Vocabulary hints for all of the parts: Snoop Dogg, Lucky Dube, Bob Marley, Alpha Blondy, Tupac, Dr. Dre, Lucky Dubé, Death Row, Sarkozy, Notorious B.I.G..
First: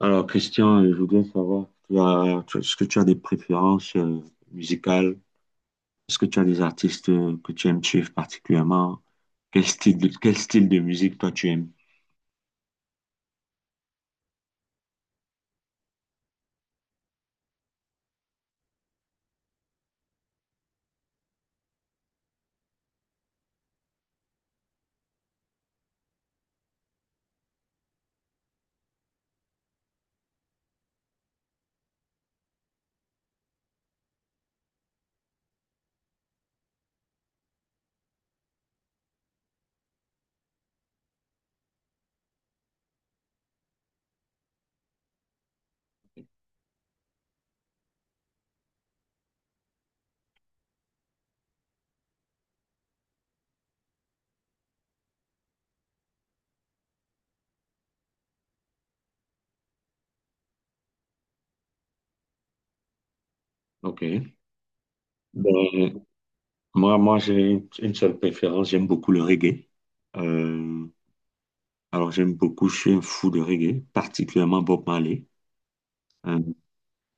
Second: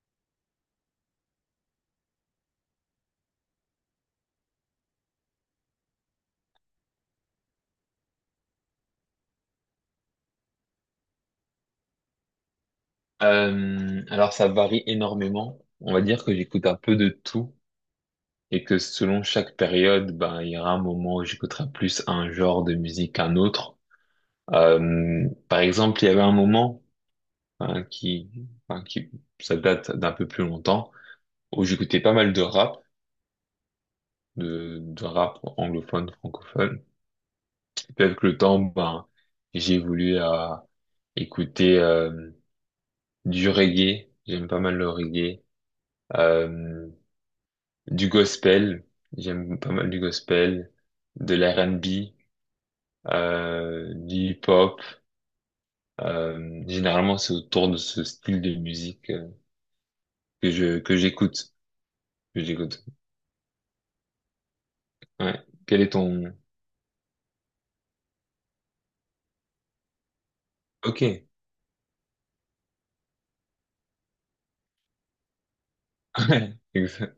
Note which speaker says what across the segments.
Speaker 1: Alors, Christian, je voudrais savoir, est-ce que tu as des préférences musicales? Est-ce que tu as des artistes que tu aimes suivre particulièrement? Quel style de musique toi tu aimes?
Speaker 2: Alors ça varie énormément. On va dire que j'écoute un peu de tout et que selon chaque période, ben il y aura un moment où j'écouterai plus un genre de musique qu'un autre. Par exemple, il y avait un moment hein, enfin, qui, ça date d'un peu plus longtemps, où j'écoutais pas mal de rap, de rap anglophone, francophone. Et puis avec le temps, ben j'ai voulu à écouter du reggae. J'aime pas mal le reggae. Euh, Du gospel, j'aime pas mal du gospel, de l'R&B, du hip-hop. Généralement, c'est autour de ce style de musique que j'écoute, que j'écoute.
Speaker 1: Ok.
Speaker 2: Ouais. Quel est
Speaker 1: Ben,
Speaker 2: ton...
Speaker 1: moi j'ai une seule préférence, j'aime beaucoup le reggae. Euh,
Speaker 2: Ok.
Speaker 1: alors, j'aime beaucoup, je suis un fou de reggae, particulièrement Bob Marley. Euh,
Speaker 2: Ouais. Exact.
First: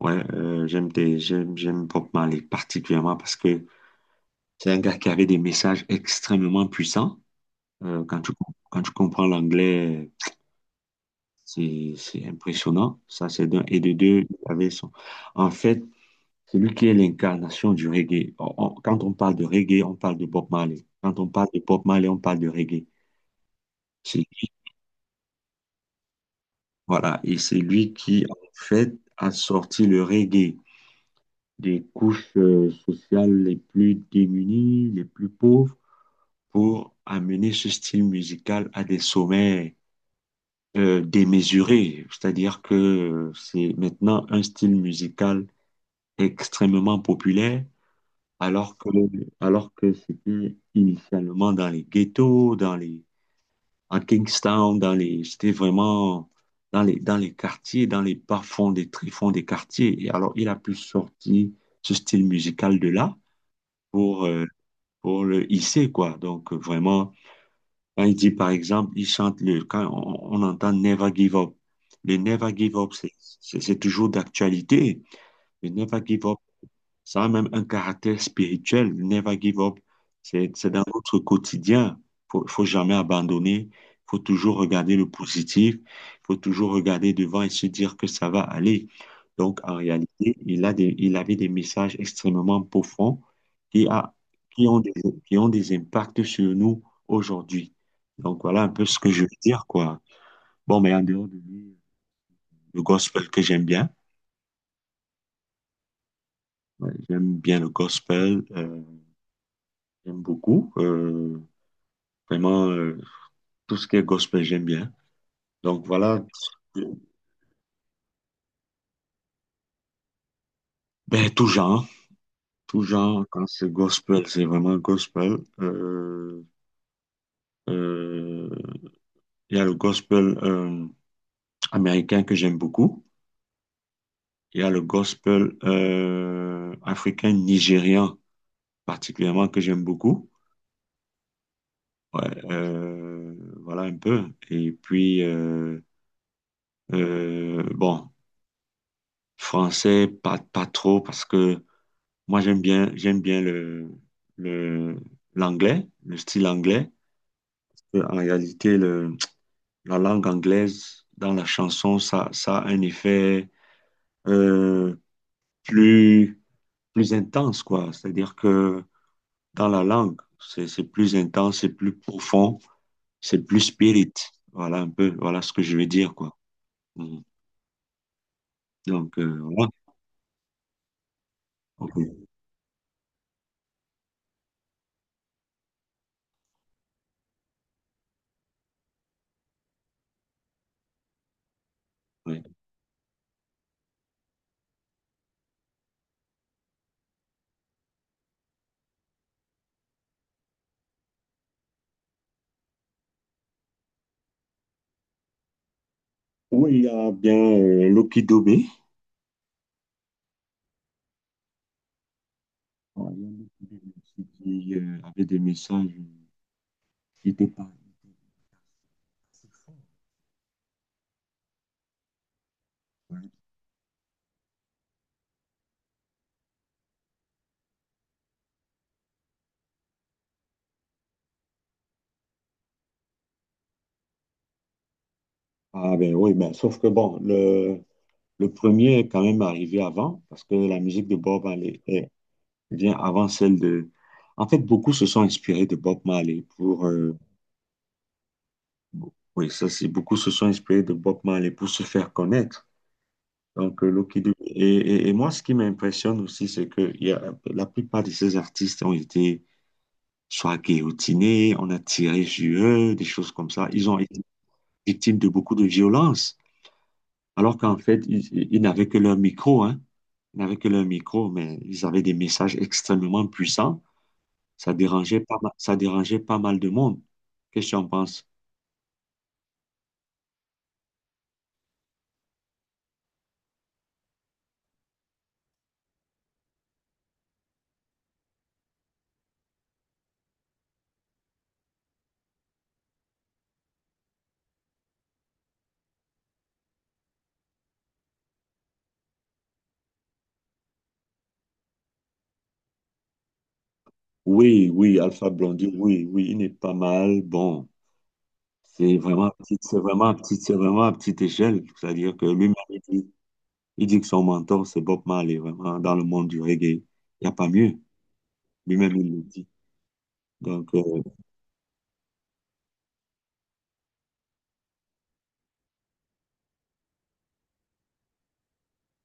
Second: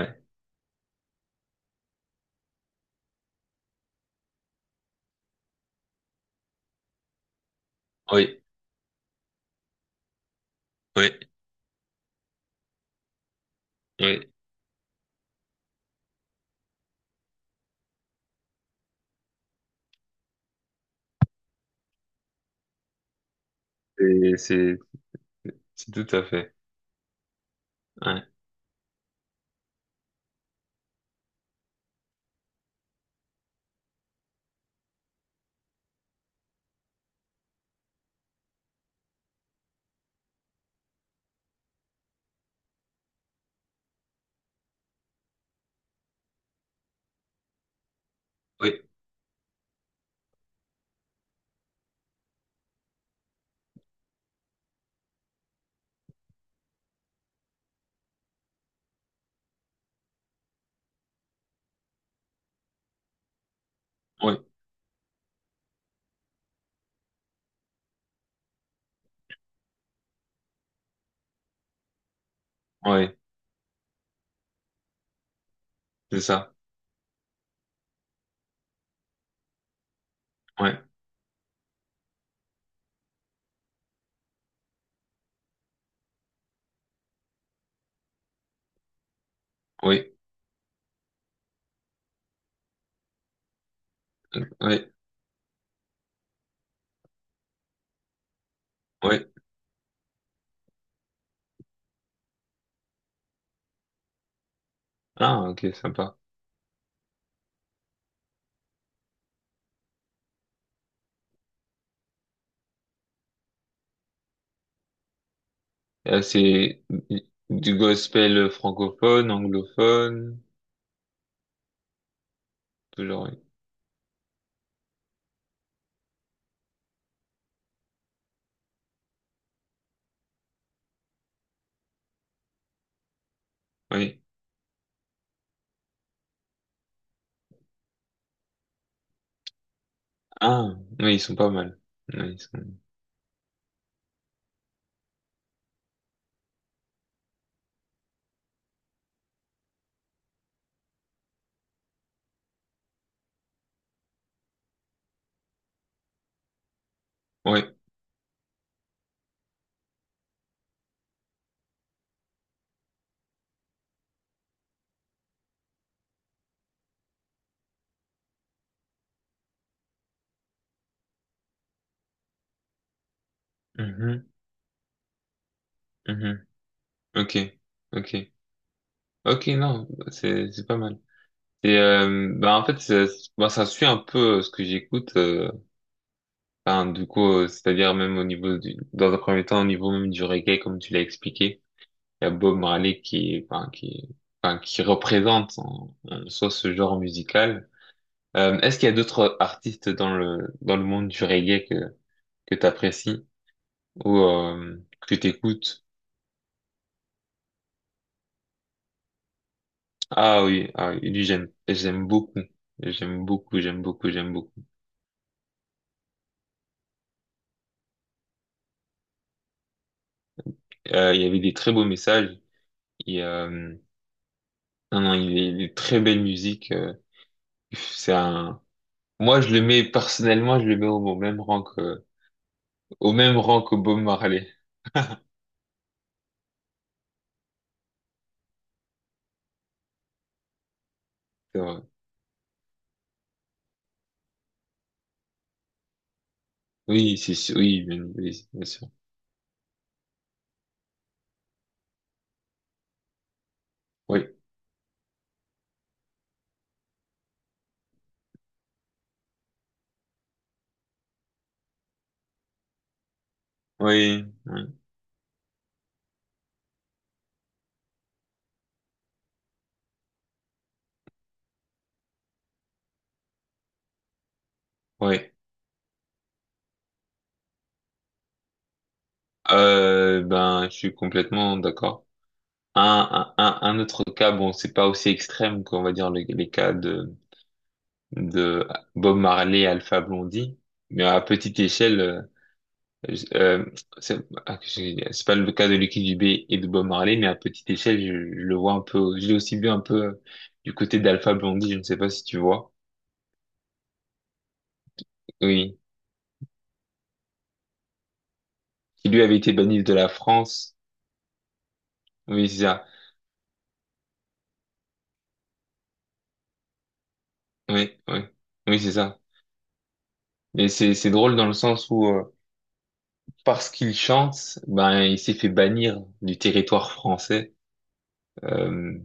Speaker 1: ouais, j'aime des, j'aime, j'aime Bob Marley particulièrement parce que c'est un gars qui avait des messages extrêmement puissants. Quand tu,
Speaker 2: Oui.
Speaker 1: quand tu comprends l'anglais,
Speaker 2: Oui.
Speaker 1: c'est impressionnant. Ça, c'est d'un. Et de deux,
Speaker 2: Oui.
Speaker 1: il avait son. En fait, c'est lui qui est l'incarnation du reggae. Quand on parle de reggae, on parle de Bob Marley. Quand on parle de Bob Marley, on parle de reggae. C'est-
Speaker 2: Et c'est tout à fait.
Speaker 1: Voilà. Et c'est lui
Speaker 2: Ouais.
Speaker 1: qui, en fait, a sorti le reggae des couches sociales les plus démunies, les plus pauvres, pour amener ce style musical à des sommets démesuré, c'est-à-dire que c'est maintenant un style musical extrêmement populaire, alors
Speaker 2: Oui.
Speaker 1: que, alors que c'était initialement dans les ghettos, dans les, à Kingstown, dans les, c'était vraiment dans les quartiers, dans les bas-fonds des tréfonds des quartiers. Et alors, il a pu sortir ce style musical de là pour,
Speaker 2: Oui.
Speaker 1: euh, pour le hisser, quoi. Donc, vraiment, quand il dit, par exemple, il chante le, quand on entend Never Give Up. Le Never Give Up,
Speaker 2: Oui.
Speaker 1: c'est toujours d'actualité. Le Never Give
Speaker 2: C'est
Speaker 1: Up,
Speaker 2: ça.
Speaker 1: ça a même un caractère spirituel, never give up. C'est
Speaker 2: Ouais.
Speaker 1: dans notre quotidien. Faut jamais abandonner. Faut toujours regarder le positif. Faut toujours regarder devant et se dire que ça va aller. Donc, en
Speaker 2: Oui.
Speaker 1: réalité, il a des, il avait des messages extrêmement profonds qui a, qui ont
Speaker 2: Oui.
Speaker 1: des, qui ont des impacts sur nous aujourd'hui. Donc, voilà un peu ce que je
Speaker 2: Oui.
Speaker 1: veux dire, quoi. Bon, mais en dehors de lui, le gospel que j'aime bien.
Speaker 2: Ah, ok, sympa.
Speaker 1: Ouais, j'aime bien le gospel, j'aime beaucoup. Vraiment, euh, tout ce qui est gospel, j'aime bien. Donc
Speaker 2: Euh,
Speaker 1: voilà,
Speaker 2: c'est du gospel francophone, anglophone,
Speaker 1: ben, tout
Speaker 2: toujours,
Speaker 1: genre,
Speaker 2: oui.
Speaker 1: quand c'est gospel, c'est vraiment gospel. Euh, il y a le gospel américain que j'aime beaucoup.
Speaker 2: Oui.
Speaker 1: Il y a le gospel africain nigérian particulièrement que j'aime beaucoup.
Speaker 2: Ah, oui, ils sont pas mal.
Speaker 1: Ouais,
Speaker 2: Oui, ils sont...
Speaker 1: euh, voilà un peu. Et puis, bon, français, pas trop parce que moi, j'aime bien le, l'anglais, le style anglais.
Speaker 2: Oui.
Speaker 1: En réalité, le, la langue anglaise dans la chanson, ça a un effet euh, plus, plus intense, quoi. C'est-à-dire que dans la langue, c'est plus intense, c'est plus profond, c'est plus spirit.
Speaker 2: Mhm,
Speaker 1: Voilà un peu, voilà ce que je veux dire, quoi.
Speaker 2: mhm.
Speaker 1: Mhm.
Speaker 2: Ok, ok.
Speaker 1: Donc,
Speaker 2: Ok,
Speaker 1: voilà.
Speaker 2: non, c'est pas mal. Et
Speaker 1: Ok.
Speaker 2: bah en fait, ça, bah, ça suit un peu ce que j'écoute. C'est-à-dire même au niveau du, dans un premier temps, au niveau même du reggae, comme tu l'as expliqué, il y a
Speaker 1: Ouais.
Speaker 2: Bob Marley qui représente en, en soi ce genre musical. Est-ce qu'il y a d'autres artistes dans le monde du reggae que t'apprécies ou que t'écoutes?
Speaker 1: Oui, il y a bien Lucky Dubé.
Speaker 2: Ah oui, ah oui, lui j'aime beaucoup,
Speaker 1: Voilà, il y
Speaker 2: j'aime
Speaker 1: a
Speaker 2: beaucoup,
Speaker 1: Lucky
Speaker 2: j'aime
Speaker 1: Dubé
Speaker 2: beaucoup,
Speaker 1: aussi
Speaker 2: j'aime beaucoup.
Speaker 1: qui avait des messages. Il était pas. Il était assez fort,
Speaker 2: Il y avait des très beaux messages. Et,
Speaker 1: ouais.
Speaker 2: euh, non non, il est très belle musique. C'est un, Moi je le mets personnellement, je le mets au, au même rang que Bob Marley.
Speaker 1: Ah ben oui, ben, sauf que bon, le premier est quand même arrivé avant, parce que la musique de Bob
Speaker 2: C'est
Speaker 1: Marley
Speaker 2: vrai.
Speaker 1: vient avant celle de… En fait, beaucoup se sont inspirés de Bob Marley pour…
Speaker 2: Oui, c'est sûr, oui, bien sûr.
Speaker 1: oui, ça c'est, beaucoup se sont inspirés de Bob Marley pour se faire connaître. Donc, Lucky Dube-
Speaker 2: Oui,
Speaker 1: Et, et, et Moi, ce qui m'impressionne aussi, c'est que il y a, la plupart de ces artistes ont été soit guillotinés, on a tiré sur eux, des choses comme ça. Ils ont été
Speaker 2: oui, oui,
Speaker 1: victimes de beaucoup de violences. Alors qu'en fait, ils n'avaient que leur micro, hein. Ils n'avaient que leur micro, mais ils avaient des messages extrêmement puissants. Ça dérangeait
Speaker 2: oui.
Speaker 1: pas mal, ça dérangeait pas mal de monde. Qu'est-ce que tu en penses?
Speaker 2: Ben je suis complètement d'accord. Un autre cas, bon, c'est pas aussi extrême qu'on va dire les, les cas de Bob Marley et Alpha Blondie, mais à petite échelle, je- c'est ah, que j'ai- c'est pas le cas de Lucky Dubé et de Bob Marley, mais à petite échelle, je le vois un peu, je l'ai aussi vu un peu du côté d'Alpha Blondie, je ne sais pas si tu vois,
Speaker 1: Oui, oui, Alpha Blondy,
Speaker 2: oui,
Speaker 1: oui, oui, il n'est pas mal. Bon, c'est
Speaker 2: qui lui
Speaker 1: vraiment à
Speaker 2: avait été
Speaker 1: petite, c'est
Speaker 2: banni de
Speaker 1: vraiment
Speaker 2: la
Speaker 1: à petite, c'est
Speaker 2: France,
Speaker 1: vraiment à petite échelle. C'est-à-dire que
Speaker 2: oui,
Speaker 1: lui-même,
Speaker 2: c'est ça,
Speaker 1: il dit que son mentor, c'est Bob Marley, vraiment, dans le monde du reggae. Il n'y a pas mieux.
Speaker 2: oui, oui, oui, c'est
Speaker 1: Lui-même, il
Speaker 2: ça.
Speaker 1: le dit.
Speaker 2: Mais
Speaker 1: Donc,
Speaker 2: c'est drôle dans le sens où parce qu'il chante, ben il s'est fait bannir du territoire français. Euh,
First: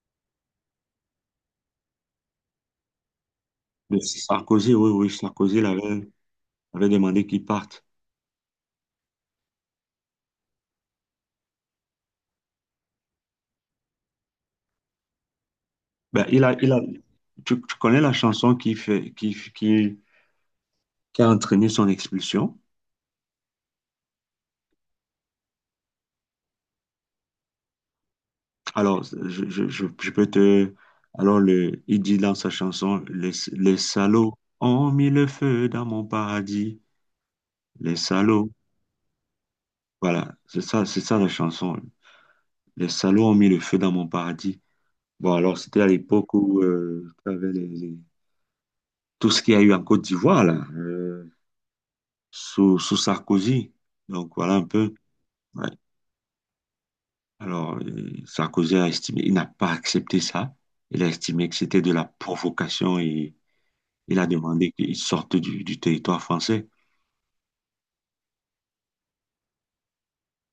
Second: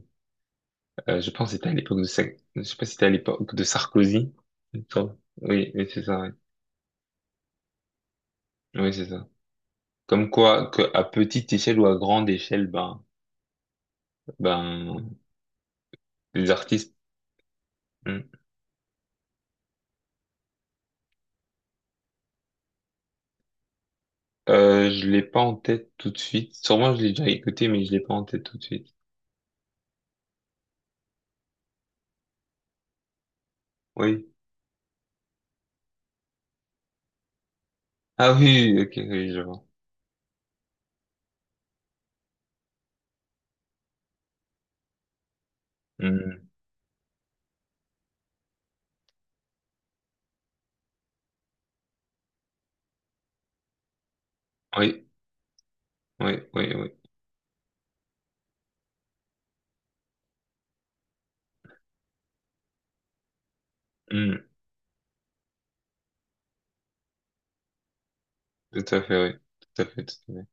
Speaker 2: je pense que c'était à l'époque je sais pas si c'était à l'époque de
Speaker 1: mais
Speaker 2: Sarkozy.
Speaker 1: Sarkozy, oui, oui,
Speaker 2: Attends.
Speaker 1: Sarkozy il
Speaker 2: Oui, oui, c'est
Speaker 1: avait,
Speaker 2: ça. Oui,
Speaker 1: avait demandé qu'il parte.
Speaker 2: oui, c'est ça. Comme quoi, que à petite échelle ou à grande échelle, ben
Speaker 1: Ben,
Speaker 2: les
Speaker 1: il a,
Speaker 2: artistes.
Speaker 1: tu connais la
Speaker 2: Hmm.
Speaker 1: chanson qui fait, qui a entraîné son expulsion?
Speaker 2: Je l'ai pas en tête tout de suite. Sûrement je l'ai déjà écouté, mais je l'ai pas en tête tout de suite.
Speaker 1: Alors, je peux te… Alors, le, il dit dans sa chanson, les
Speaker 2: Oui.
Speaker 1: salauds ont mis le feu dans mon paradis. Les
Speaker 2: Ah
Speaker 1: salauds.
Speaker 2: oui, oui, ok, oui, je vois.
Speaker 1: Voilà, c'est ça la chanson. Les salauds ont mis le feu dans mon paradis. Bon, alors, c'était à l'époque
Speaker 2: Hmm.
Speaker 1: où tu avais tout ce qu'il y a eu en Côte d'Ivoire, là, sous Sarkozy. Donc, voilà un peu.
Speaker 2: Oui,
Speaker 1: Ouais.
Speaker 2: oui, oui, oui.
Speaker 1: Alors, Sarkozy a estimé, il n'a pas accepté ça. Il a estimé que c'était de la provocation et il a
Speaker 2: Hmm.
Speaker 1: demandé qu'il sorte du territoire français.
Speaker 2: Tout à fait, oui. Tout à fait, tout à fait.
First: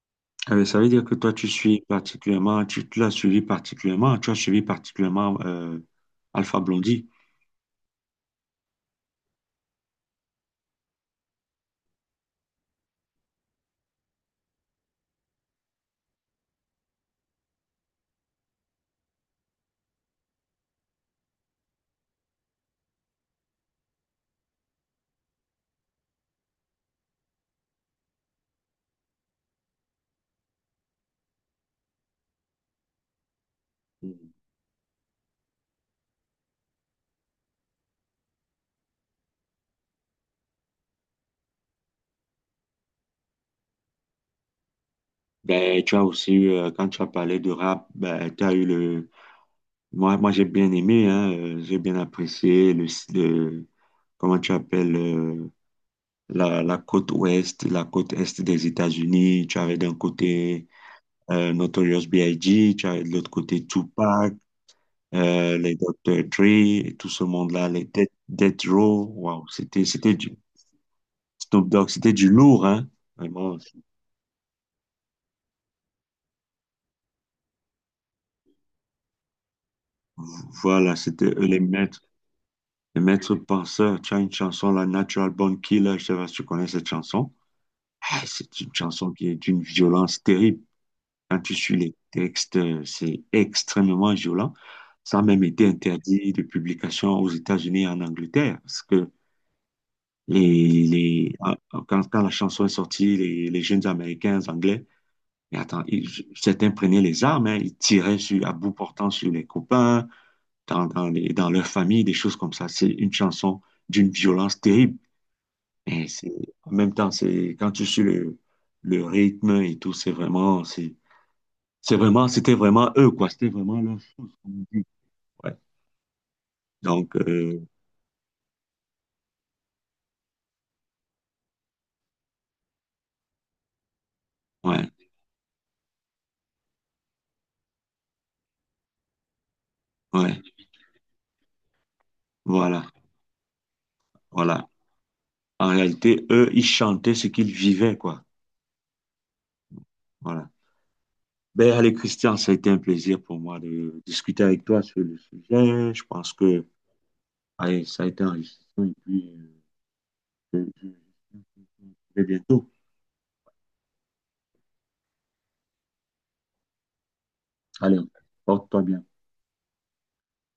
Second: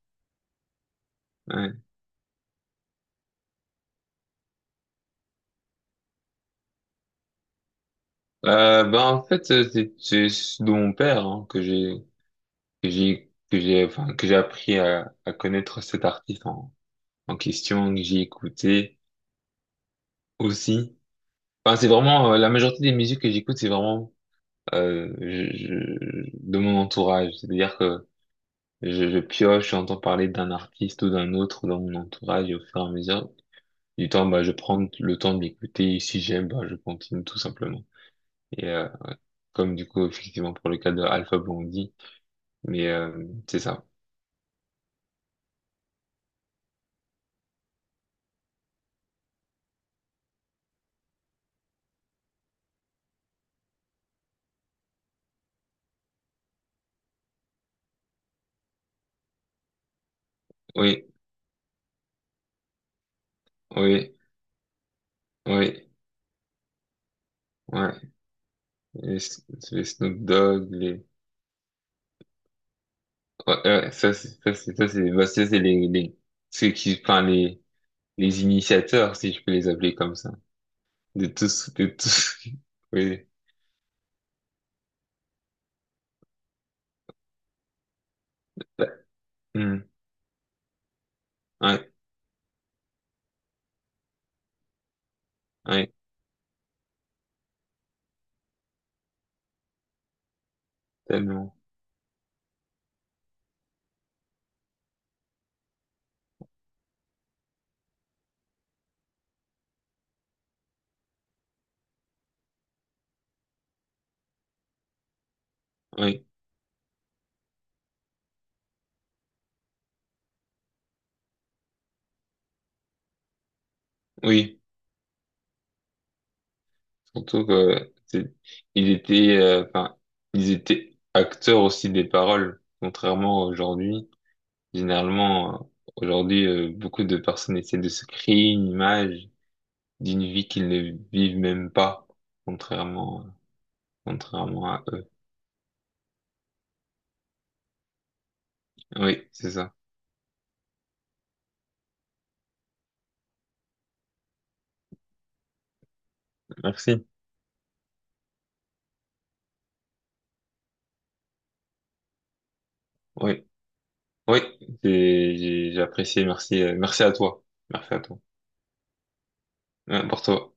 Speaker 1: Ah ben, ça veut dire que toi, tu suis
Speaker 2: Ouais.
Speaker 1: particulièrement, tu l'as suivi particulièrement, tu as suivi particulièrement Alpha Blondy.
Speaker 2: Ben en fait c'est de mon père hein, que j'ai appris à connaître cet artiste en, en question que j'ai écouté aussi. Enfin c'est vraiment la majorité des musiques que j'écoute c'est vraiment de mon entourage. C'est-à-dire que je pioche, j'entends parler d'un artiste ou d'un autre dans mon entourage et au fur et à mesure du temps bah je prends le temps de l'écouter et si j'aime bah je continue tout simplement. Et comme du coup effectivement pour le cas de Alpha Blondy. Mais c'est ça.
Speaker 1: Ben, tu as aussi eu, quand tu as parlé de rap, ben, tu as eu le. Moi j'ai bien aimé, hein, j'ai bien apprécié le, le- Comment tu appelles la, la côte ouest, la côte est des États-Unis. Tu avais d'un côté
Speaker 2: Oui,
Speaker 1: Notorious B.I.G., tu avais de l'autre côté
Speaker 2: oui,
Speaker 1: Tupac, les
Speaker 2: oui.
Speaker 1: Dr. Dre, et tout ce monde-là, les Death,
Speaker 2: Ouais.
Speaker 1: Death Row.
Speaker 2: Les, S-
Speaker 1: Waouh,
Speaker 2: les
Speaker 1: c'était
Speaker 2: Snoop
Speaker 1: du
Speaker 2: Dogg, les...
Speaker 1: Snoop Dogg, c'était du lourd, hein?
Speaker 2: Ouais,
Speaker 1: Vraiment.
Speaker 2: ouais, ça, c'est les, ceux qui, les initiateurs, si je peux les appeler comme ça.
Speaker 1: Voilà, c'était
Speaker 2: De
Speaker 1: eux
Speaker 2: tous, de tous.
Speaker 1: les
Speaker 2: Oui.
Speaker 1: maîtres penseurs. Tu as une chanson, la Natural Born Killer, je sais pas si tu connais cette chanson. Ah, c'est une
Speaker 2: Bah,
Speaker 1: chanson qui est d'une
Speaker 2: hmm.
Speaker 1: violence terrible. Quand tu suis
Speaker 2: Ouais,
Speaker 1: les textes, c'est extrêmement violent. Ça a même été
Speaker 2: ouais,
Speaker 1: interdit de publication aux États-Unis et en Angleterre, parce que
Speaker 2: tellement.
Speaker 1: quand, quand la chanson est sortie, les jeunes Américains, les Anglais, mais attends, certains prenaient les armes, hein, ils tiraient sur, à bout portant sur les copains, dans leur famille, des choses comme ça. C'est une chanson d'une violence terrible. Et
Speaker 2: Oui,
Speaker 1: c'est, en même temps, c'est, quand tu suis le rythme et tout, c'est vraiment, c'était vraiment eux, quoi. C'était vraiment leur chose,
Speaker 2: oui.
Speaker 1: comme on dit. Ouais. Donc,
Speaker 2: Surtout que, c'est, ils étaient, enfin, ils étaient acteurs aussi des paroles, contrairement à aujourd'hui.
Speaker 1: ouais,
Speaker 2: Généralement, euh, Aujourd'hui, beaucoup de personnes essaient de se créer une image d'une
Speaker 1: ouais,
Speaker 2: vie qu'ils ne vivent même pas,
Speaker 1: voilà,
Speaker 2: contrairement, contrairement
Speaker 1: voilà.
Speaker 2: à eux.
Speaker 1: En réalité, eux, ils chantaient ce qu'ils vivaient, quoi.
Speaker 2: Oui, c'est ça.
Speaker 1: Voilà. Ben, allez, Christian, ça a été un plaisir pour moi de discuter avec toi sur le sujet. Je pense que,
Speaker 2: Merci.
Speaker 1: allez, ça a été enrichissant et puis, je- je- je- bientôt.
Speaker 2: Oui, oui, j'ai apprécié. Merci, merci à toi. Merci à
Speaker 1: Allez,
Speaker 2: toi.
Speaker 1: porte-toi bien.
Speaker 2: Pour toi.